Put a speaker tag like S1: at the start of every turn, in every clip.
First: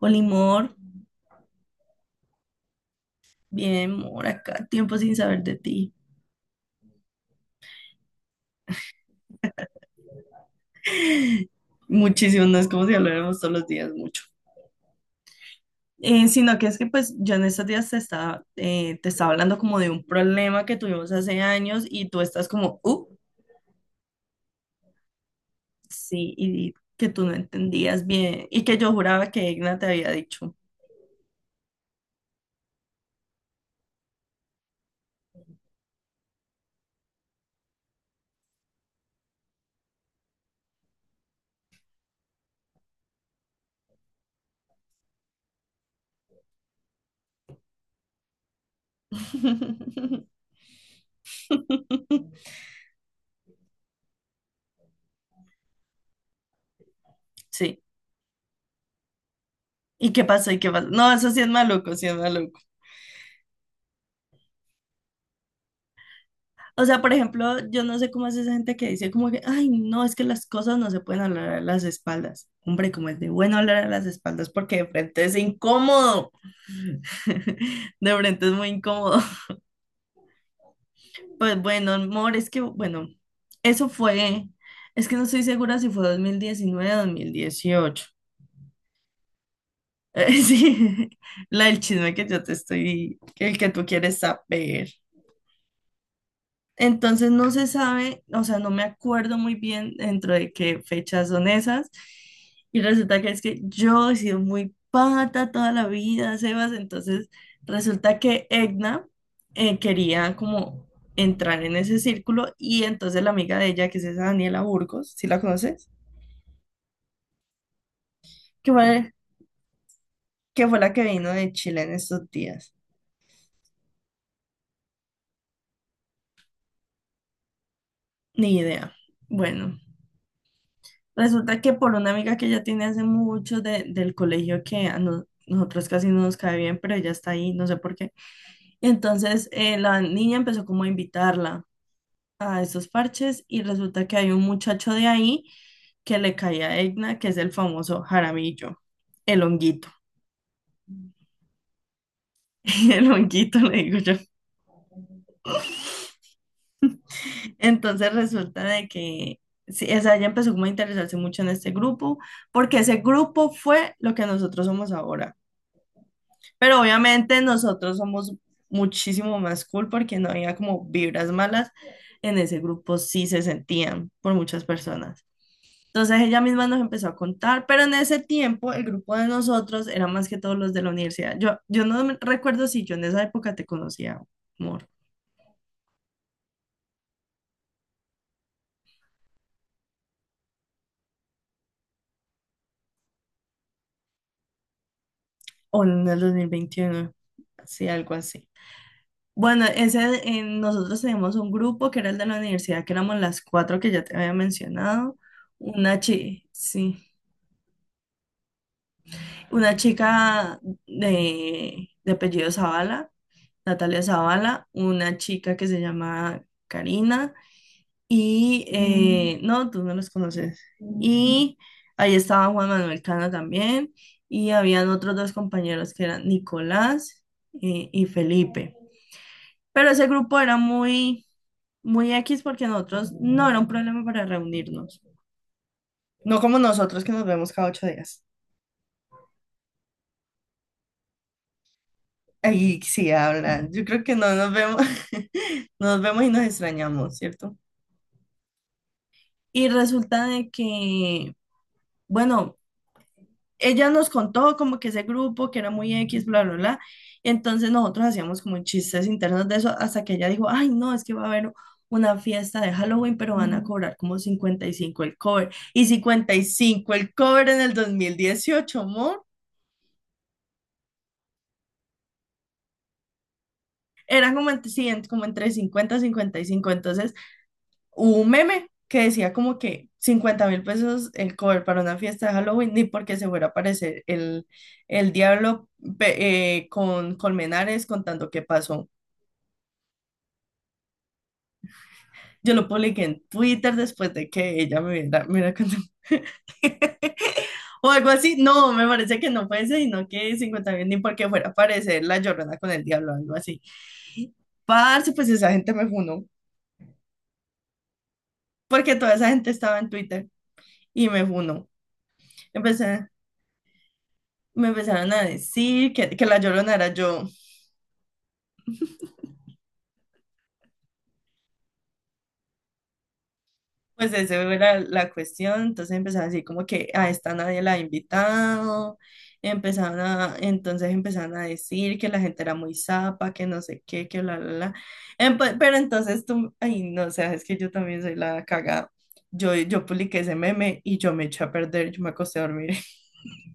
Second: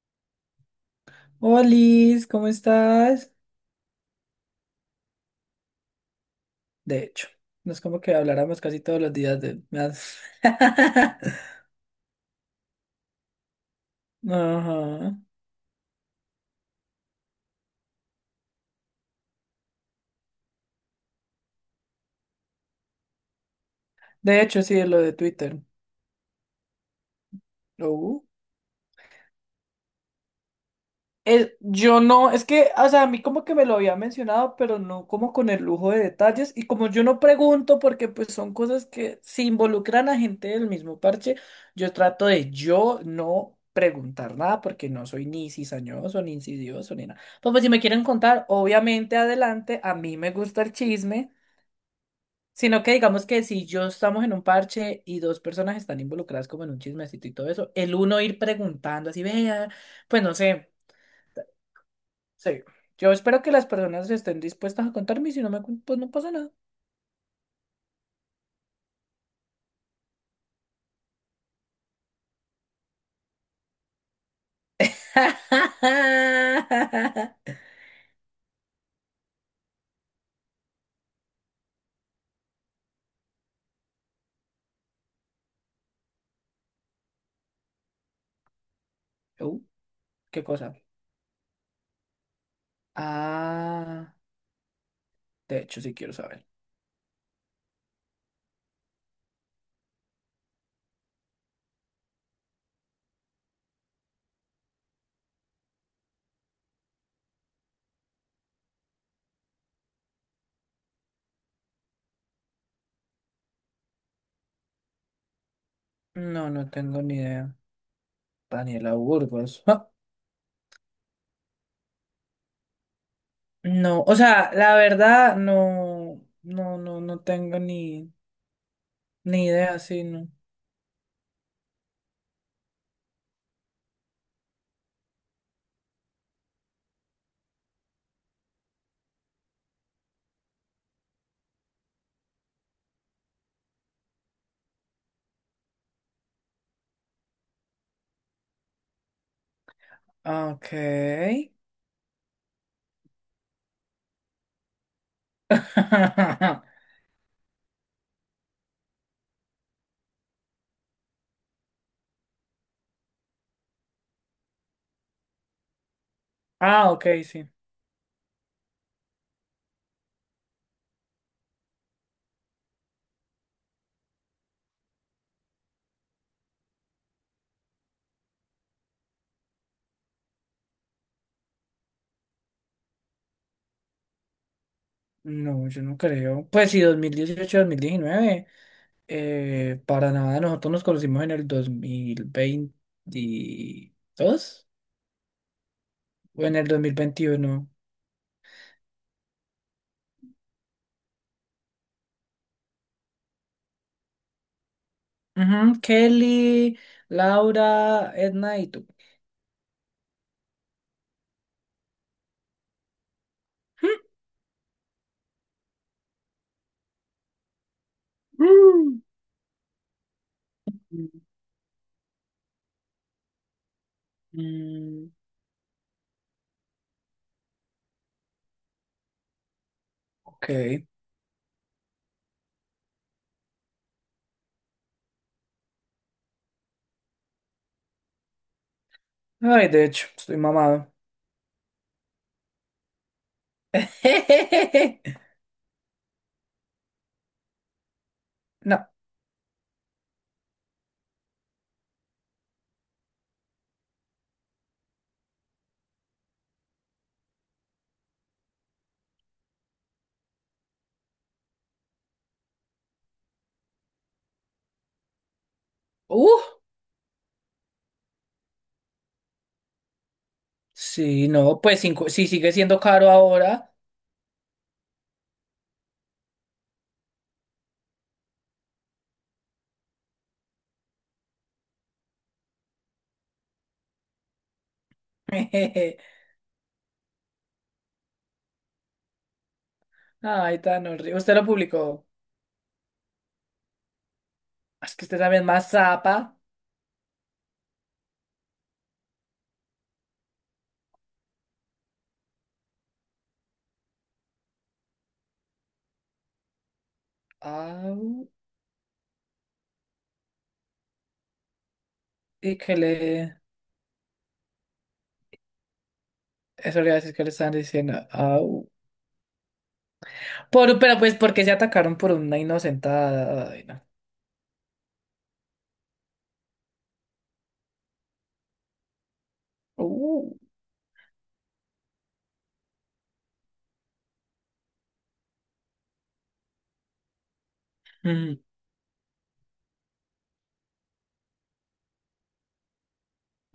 S1: Olimor,
S2: Hola, Liz, ¿cómo estás?
S1: bien, Mor, acá, tiempo sin saber de ti.
S2: De hecho, no es como que habláramos casi todos los días de... me has-
S1: Muchísimo, no es como si habláramos todos los días mucho.
S2: Ajá.
S1: Sino que es que pues yo en estos días te estaba hablando como de un problema que tuvimos hace años y tú estás como,
S2: De hecho, sí, lo de Twitter.
S1: sí, y que tú no entendías
S2: Uh.
S1: bien y que yo juraba que Igna te había dicho.
S2: Yo no, es que, o sea, a mí como que me lo había mencionado, pero no como con el lujo de detalles. Y como yo no pregunto, porque pues son cosas que se involucran a gente del mismo parche, yo trato de yo no preguntar nada, porque no soy ni cizañoso, ni insidioso, ni nada. Pues si me quieren contar, obviamente adelante, a mí me gusta el chisme. Sino que digamos que si yo estamos en un parche y dos personas están involucradas como en un chismecito y todo eso,
S1: Sí.
S2: el uno ir preguntando así, vea,
S1: ¿Y
S2: pues
S1: qué
S2: no
S1: pasó? ¿Y
S2: sé.
S1: qué pasó? No, eso sí es maluco, sí es maluco.
S2: Sí. Yo espero que las personas estén dispuestas a contarme y si no me cu- pues no pasa nada.
S1: O sea, por ejemplo, yo no sé cómo es esa gente que dice como que, ay, no, es que las cosas no se pueden hablar a las espaldas. Hombre, como es de bueno hablar a las espaldas porque de frente es incómodo. De frente es muy incómodo. Pues bueno, amor, es que, bueno, eso fue, es que no estoy segura si fue 2019 o 2018.
S2: Uh, ¿qué cosa?
S1: Sí, la del chisme que yo te estoy, el que tú
S2: Ah,
S1: quieres saber.
S2: de hecho, sí quiero saber.
S1: Entonces no se sabe, o sea, no me acuerdo muy bien dentro de qué fechas son esas. Y resulta que es que yo he sido muy pata toda la vida, Sebas. Entonces resulta que Egna quería como entrar en ese círculo y entonces la amiga de ella, que es esa Daniela Burgos, ¿si la conoces?
S2: No, no tengo ni idea.
S1: Que
S2: Daniela
S1: fue,
S2: Burgos. Ah,
S1: que fue la que vino de Chile en estos días.
S2: no, o sea, la verdad, no, no, no, no tengo ni,
S1: Ni idea.
S2: ni
S1: Bueno,
S2: idea, sí, no.
S1: resulta que por una amiga que ella tiene hace mucho del colegio que a no- nosotros casi no nos cae bien, pero ella está ahí, no sé por qué. Y entonces la niña empezó como a invitarla a esos parches y resulta que hay un muchacho de ahí que le cae a Egna, que es el famoso Jaramillo, el honguito.
S2: Ah, ok.
S1: El honguito, le digo yo. Entonces resulta de que, sí, o sea, ella empezó como a interesarse mucho en este grupo, porque ese grupo fue lo que nosotros somos ahora. Pero
S2: Ah, ok,
S1: obviamente
S2: sí.
S1: nosotros somos muchísimo más cool porque no había como vibras malas. En ese grupo sí se sentían por muchas personas. Entonces ella misma nos empezó a contar, pero en ese tiempo el grupo de nosotros era más que todos los de la universidad. Yo recuerdo si yo en esa época te conocía, amor,
S2: No, yo no creo. Pues sí, dos mil dieciocho, 2019. Para nada, nosotros nos conocimos en el 2022
S1: o en el dos
S2: o
S1: mil
S2: en el
S1: veintiuno
S2: 2021.
S1: sí, algo así. Bueno, ese, nosotros teníamos un grupo que era el de la universidad, que éramos las cuatro que ya te había mencionado.
S2: Ujú, Kelly,
S1: Sí,
S2: Laura, Edna y tú.
S1: una chica de apellido Zavala, Natalia Zavala, una chica que se llama Karina y
S2: Mm.
S1: no, tú no los conoces. Y ahí estaba Juan Manuel Cana también y habían
S2: Mm.
S1: otros dos compañeros que eran Nicolás y Felipe. Pero ese grupo
S2: Ok.
S1: era muy, muy X porque nosotros no era un problema para reunirnos. No como nosotros que nos vemos cada 8 días.
S2: Ay, de hecho, estoy mamado.
S1: Ahí sí hablan. Yo creo que no nos vemos. Nos vemos y nos extrañamos, ¿cierto?
S2: No.
S1: Y resulta de que, bueno, ella nos contó como que ese grupo que era muy X, bla, bla, bla. Entonces nosotros hacíamos como chistes internos de eso hasta que ella dijo, ay, no, es que va a haber una fiesta de Halloween, pero van a cobrar como 55 el cover. Y cincuenta
S2: Uh,
S1: y cinco el cover en el 2018, amor.
S2: sí, no, pues cinco, sí sigue siendo caro ahora.
S1: Era como entre, sí, como entre 50 y 55. Entonces hubo un meme que decía como que 50.000 pesos el cover para una fiesta de Halloween, ni porque se fuera a aparecer el diablo con Colmenares contando qué pasó.
S2: Ay, tan horrible. Usted lo publicó.
S1: Yo lo publiqué en Twitter después de que ella me
S2: Es que usted
S1: hubiera, me
S2: también
S1: hubiera
S2: más
S1: contado.
S2: zapa.
S1: O algo así. No, me parece que no fue ese, sino que 50.000, ni porque fuera a aparecer la Llorona con el diablo, algo así. Parce, pues esa gente me funó,
S2: Ah,
S1: porque toda esa gente estaba en Twitter y me funó.
S2: y que
S1: Empecé,
S2: le
S1: me empezaron a decir que la Llorona
S2: eso le
S1: era
S2: iba a decir
S1: yo.
S2: que le estaban diciendo. Au. Por, pero pues porque se atacaron por una inocentada. Ay, no.
S1: Pues esa era la cuestión, entonces empezaron a decir como que a esta nadie la ha invitado, empezaron
S2: Uh.
S1: a, entonces empezaron a decir que la gente era muy zapa, que no sé qué, que bla, bla, bla. Pero entonces tú, ay, no, o sea, es que yo también soy
S2: Mm.
S1: la cagada. Yo publiqué ese meme y yo me eché a perder, yo me acosté a dormir.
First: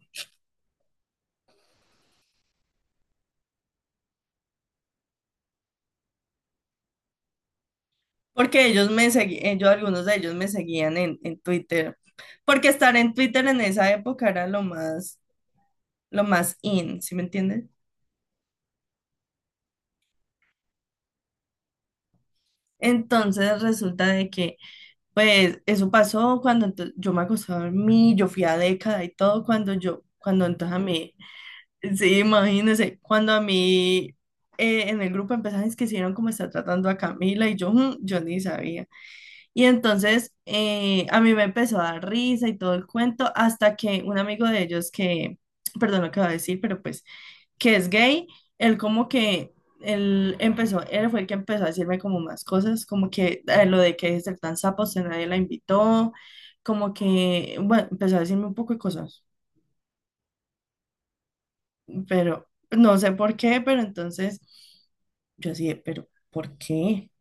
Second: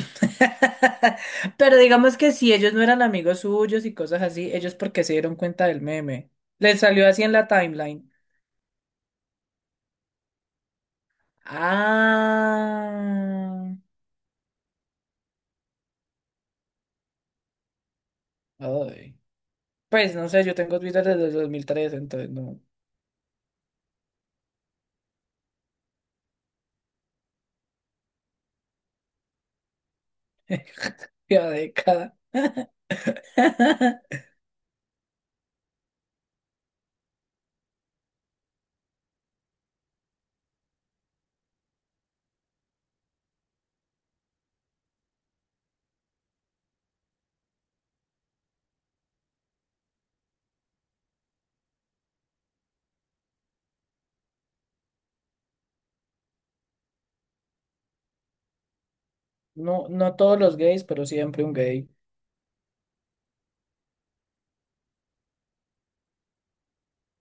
S2: Pero digamos que si ellos no eran amigos suyos y cosas así, ellos porque se dieron cuenta del meme. Les salió así en la timeline.
S1: Porque ellos me seguían, yo, algunos de ellos me seguían en Twitter. Porque estar en Twitter en
S2: Ah.
S1: esa época era lo más in, ¿sí me entiendes?
S2: Ay. Pues no sé, yo tengo Twitter desde el 2003 entonces no.
S1: Entonces resulta de que, pues, eso pasó cuando yo me acosté a dormir, yo fui a década y todo, cuando yo, cuando entonces a mí,
S2: Ya década.
S1: sí, imagínense, cuando a mí en el grupo empezaron, es que hicieron como está tratando a Camila y yo, "Mm", yo ni sabía. Y entonces a mí me empezó a dar risa y todo el cuento, hasta que un amigo de ellos que, perdón lo que voy a decir, pero pues que es gay, él como que, él empezó, él fue el que empezó a decirme como más cosas, como que lo de que deje de ser tan sapo, que nadie la invitó, como que, bueno, empezó a decirme un poco de cosas,
S2: No, no todos los gays, pero siempre un gay.
S1: pero no sé por qué, pero entonces yo así, de, pero ¿por qué?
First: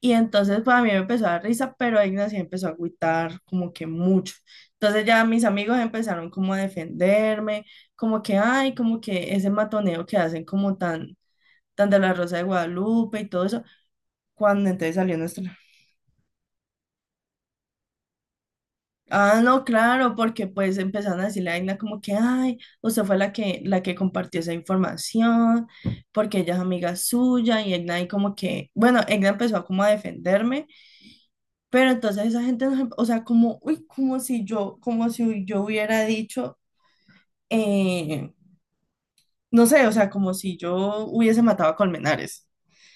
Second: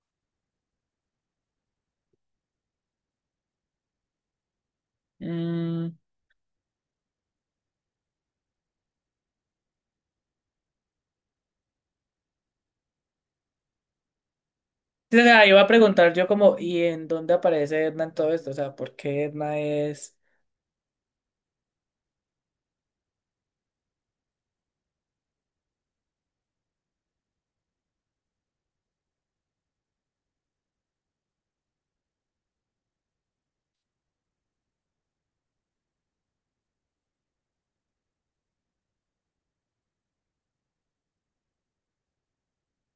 S1: Y entonces pues a mí me empezó a dar risa, pero Ignacio empezó a agüitar como que mucho. Entonces ya mis amigos
S2: Mm,
S1: empezaron como a defenderme, como que, ay, como que ese matoneo que hacen como tan tan de la Rosa de Guadalupe y todo eso, cuando entonces salió
S2: sí, o sea,
S1: nuestra...
S2: iba a preguntar yo como, ¿y en dónde aparece Edna en todo esto? O sea, ¿por qué
S1: Ah,
S2: Edna
S1: no, claro,
S2: es...?
S1: porque pues empezaron a decirle a Aina como que, ay, usted fue la que compartió esa información, porque ella es amiga suya, y Aina ahí como que, bueno, Aina empezó como a defenderme, pero entonces esa gente, o sea, como, uy, como si yo hubiera dicho, eh, no sé, o sea, como si yo hubiese matado a Colmenares.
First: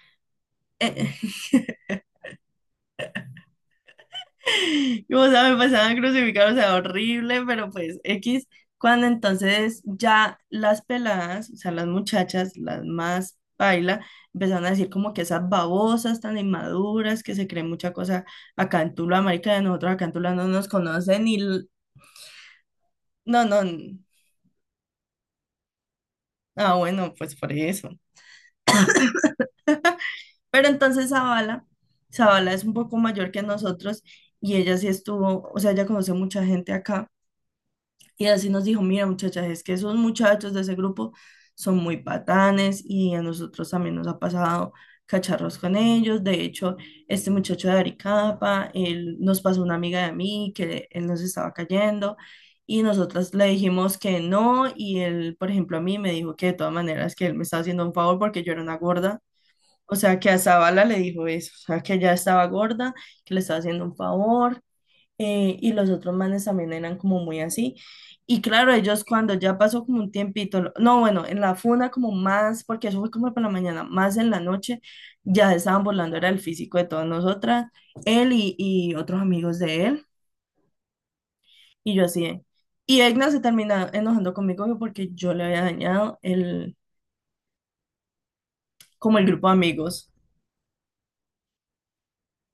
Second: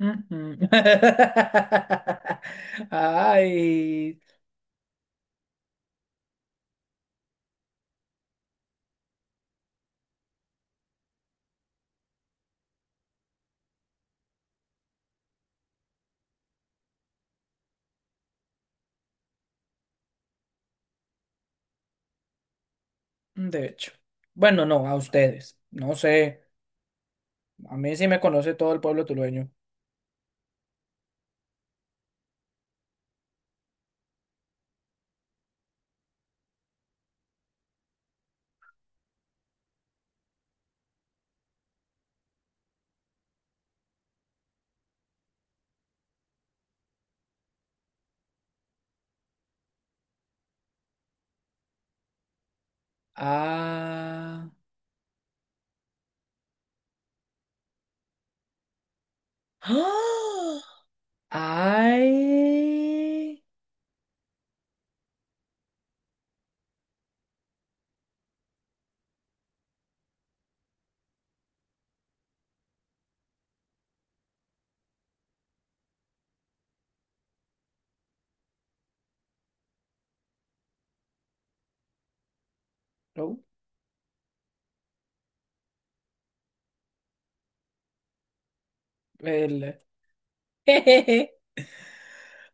S2: Ujú. Ay,
S1: Y, o sea, me pasaban crucificados, o sea, horrible, pero pues X, cuando entonces ya las peladas, o sea, las muchachas, las más paila, empezaron a decir como que esas babosas tan inmaduras, que se creen mucha cosa acá en Tula, marica, de nosotros acá en Tula no nos conocen y no, no,
S2: de hecho. Bueno, no, a ustedes. No sé.
S1: ah, bueno, pues por
S2: A
S1: eso.
S2: mí sí me conoce todo el pueblo tulueño.
S1: Pero entonces Zavala es un poco mayor que nosotros y ella sí estuvo, o sea, ella conoce mucha gente acá. Y así nos dijo, mira muchachas, es que esos muchachos de ese grupo son muy patanes y a nosotros también nos ha pasado cacharros con ellos. De hecho, este muchacho de Aricapa, él nos pasó una amiga de mí que él nos estaba cayendo y nosotras le dijimos que
S2: Ah.
S1: no y él, por ejemplo, a mí me dijo que de todas maneras que él me estaba haciendo un favor porque yo era una gorda. O sea, que a
S2: ¡Ah!
S1: Zavala le dijo eso, o sea, que ella estaba gorda, que le
S2: Ay.
S1: estaba haciendo un favor, y los otros manes también eran como muy así. Y claro, ellos cuando ya pasó como un tiempito, no, bueno, en la funa como más, porque eso fue como para la mañana, más en la noche, ya se estaban burlando, era el físico de todas nosotras, él y otros amigos de él, y yo así. Y Egna se
S2: No,
S1: termina enojando conmigo porque yo le había dañado el, como el grupo de
S2: el...
S1: amigos.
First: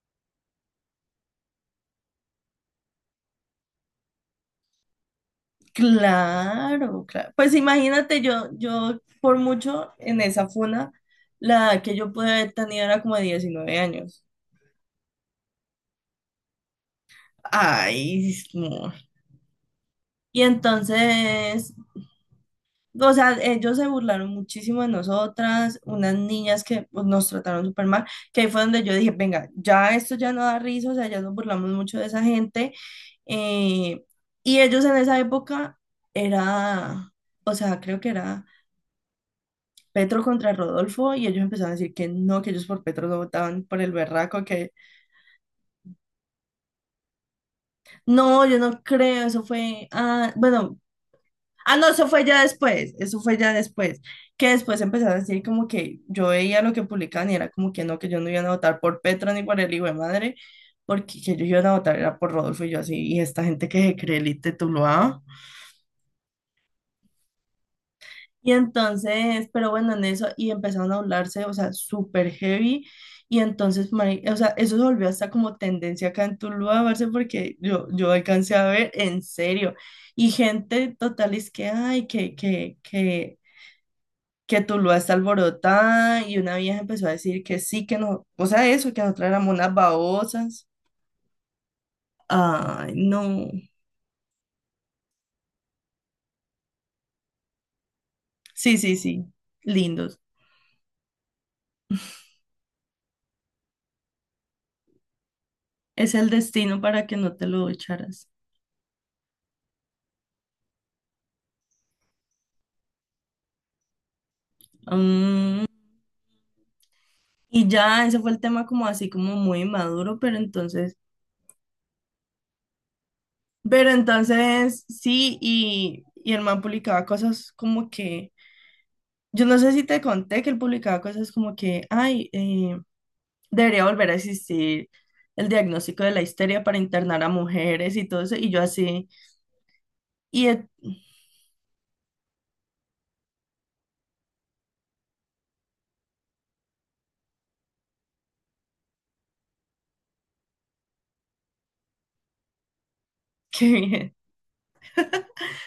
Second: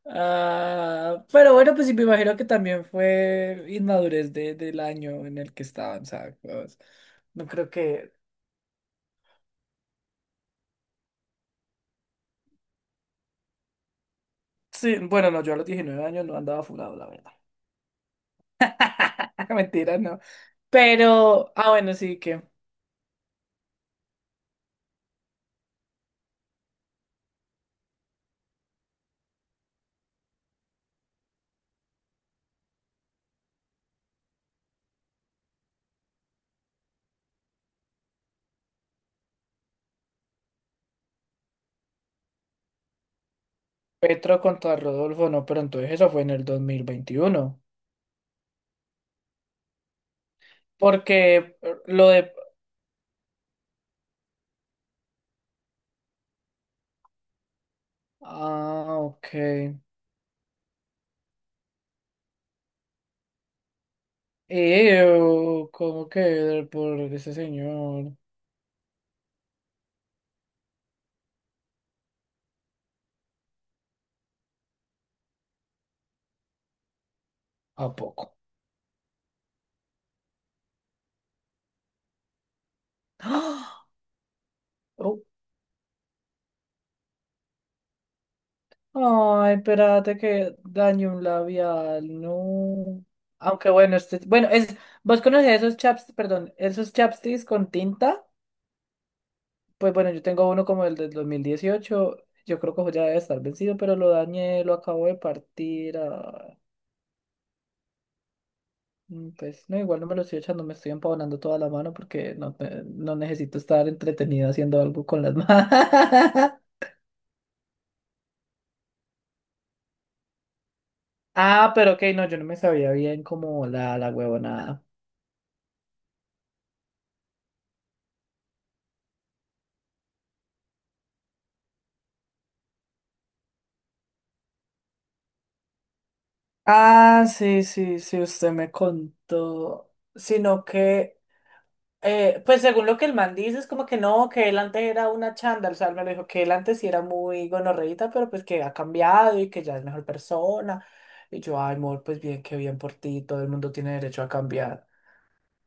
S2: Ah, pero bueno, pues sí, me imagino que también fue inmadurez de, del año en el que estaban, ¿sabes? Pues,
S1: Claro, claro.
S2: no
S1: Pues
S2: creo que...
S1: imagínate, yo por mucho en esa funa, la que yo pude haber tenido era como de 19 años.
S2: Sí, bueno, no, yo a los 19 años no andaba fulado, la verdad.
S1: Ay, no.
S2: Mentira, no.
S1: Y
S2: Pero, ah,
S1: entonces,
S2: bueno, sí que
S1: o sea, ellos se burlaron muchísimo de nosotras, unas niñas que pues, nos trataron súper mal, que ahí fue donde yo dije, venga, ya esto ya no da risa, o sea, ya nos burlamos mucho de esa gente. Eh, y ellos en esa época era, o sea, creo que era Petro contra Rodolfo y ellos empezaron a decir que no, que ellos por Petro no votaban por el
S2: Petro
S1: berraco, que
S2: contra Rodolfo, no, pero entonces eso fue en el 2021.
S1: no, yo no creo, eso fue, ah, bueno,
S2: Porque
S1: ah, no, eso
S2: lo
S1: fue
S2: de...
S1: ya después, eso fue ya después, que después empezaron a decir como que yo veía lo que publicaban y era como que no, que yo no iban a votar
S2: Ah,
S1: por Petro
S2: ok.
S1: ni por el hijo de madre, porque que ellos iban a votar era por Rodolfo y yo así, y esta gente que se cree elite, tú lo.
S2: Ew, ¿cómo que por ese señor?
S1: Y entonces, pero bueno, en eso, y empezaron a hablarse, o sea, súper heavy. Y entonces, o sea, eso se volvió hasta como tendencia acá en Tuluá, parce, porque
S2: ¿A
S1: yo
S2: poco?
S1: alcancé a ver, en serio. Y gente total es que, ay, que, que, que,
S2: Ah.
S1: que Tuluá está alborotada. Y una vieja empezó a decir que sí, que no, o sea, eso, que nosotras éramos
S2: Ay,
S1: unas
S2: espérate que
S1: babosas.
S2: dañé un labial,
S1: Ay,
S2: no.
S1: no.
S2: Aunque bueno, este, bueno, es, vos conocés esos chaps, perdón, esos chapsticks con tinta.
S1: Sí, sí, sí,
S2: Pues bueno,
S1: lindos.
S2: yo tengo uno como el del 2018. Yo creo que ya debe estar vencido, pero lo dañé, lo acabo de partir.
S1: Es el
S2: Ah,
S1: destino para que no te lo echaras.
S2: mm, pues no, igual no me lo estoy echando, me estoy empavonando toda la mano porque no, te- no necesito estar entretenido haciendo algo con las
S1: Mm.
S2: manos.
S1: Y ya, ese fue el tema como así como muy maduro, pero entonces,
S2: Ah, pero ok, no, yo no me sabía bien como
S1: pero
S2: la huevonada.
S1: entonces sí, y, y el man publicaba cosas como que, yo no sé si te conté que él publicaba cosas como que, ay, debería volver a existir el diagnóstico de la histeria para internar
S2: Ah,
S1: a
S2: sí,
S1: mujeres
S2: sí,
S1: y
S2: sí,
S1: todo eso, y
S2: usted
S1: yo
S2: me
S1: así,
S2: contó.
S1: y
S2: Sino
S1: eh,
S2: que, pues según lo que el man dice, es como que no, que él antes era una chándal, o sea, él me lo dijo que él antes sí era muy gonorreíta, pero pues que ha cambiado y que ya es mejor persona. Y yo, ay, amor, pues bien, qué bien por ti, todo el mundo
S1: Qué
S2: tiene
S1: bien,
S2: derecho a cambiar.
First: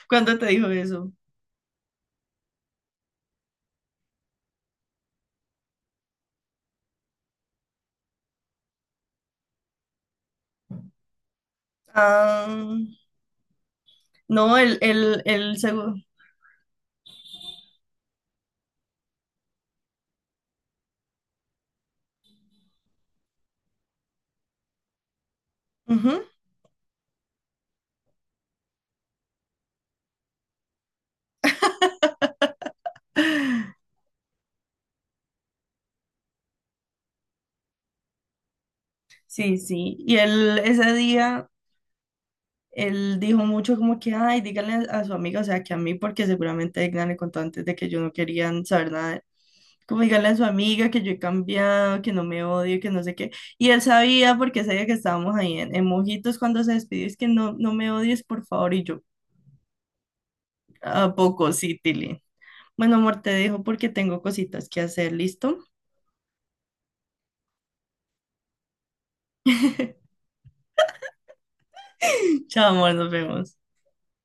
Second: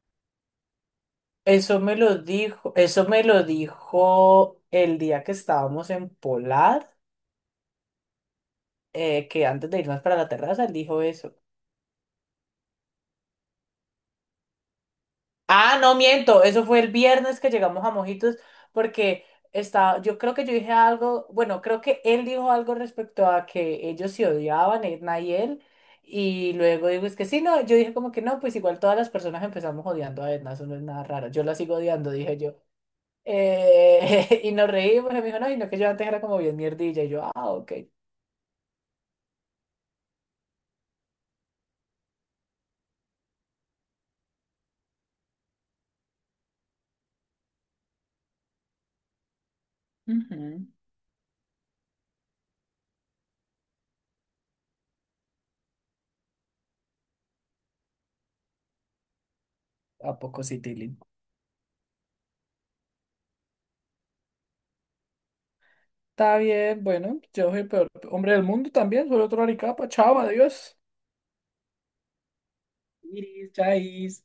S1: ¿cuándo te dijo eso?
S2: Eso me lo dijo, eso me lo dijo el día que estábamos en Polar, que antes de irnos para la terraza, él dijo eso.
S1: Ah, no, el
S2: Ah,
S1: seguro.
S2: no miento, eso fue el viernes que llegamos a Mojitos porque estaba, yo creo que yo dije algo, bueno, creo que él dijo algo respecto a que ellos se odiaban, Edna y él,
S1: Ujú,
S2: y luego digo, es que sí, no, yo dije como que no, pues igual todas las personas empezamos odiando a Edna, eso no es nada raro, yo la sigo odiando, dije yo. Y nos reímos, y me dijo, no, y no, que yo antes era como bien mierdilla, y yo, ah, ok.
S1: sí, sí. Y él ese día él dijo mucho como que, ay, díganle a su amiga, o sea, que a mí, porque seguramente Edna le contó antes de que yo no querían saber nada. Como díganle a su
S2: Ujú.
S1: amiga que yo he cambiado, que no me odio, que no sé qué. Y él sabía, porque sabía que estábamos ahí en Mojitos cuando se despidió, es que no, no me odies, por favor. Y yo,
S2: ¿A poco sí, Tilly?
S1: ¿a poco sí, Tilly? Bueno, amor, te dejo porque tengo cositas que hacer, ¿listo?
S2: Está bien, bueno, yo soy el peor hombre del mundo también, soy otro aricapa, chao, adiós.
S1: Chao, amor, nos
S2: Iris,
S1: vemos.
S2: chais.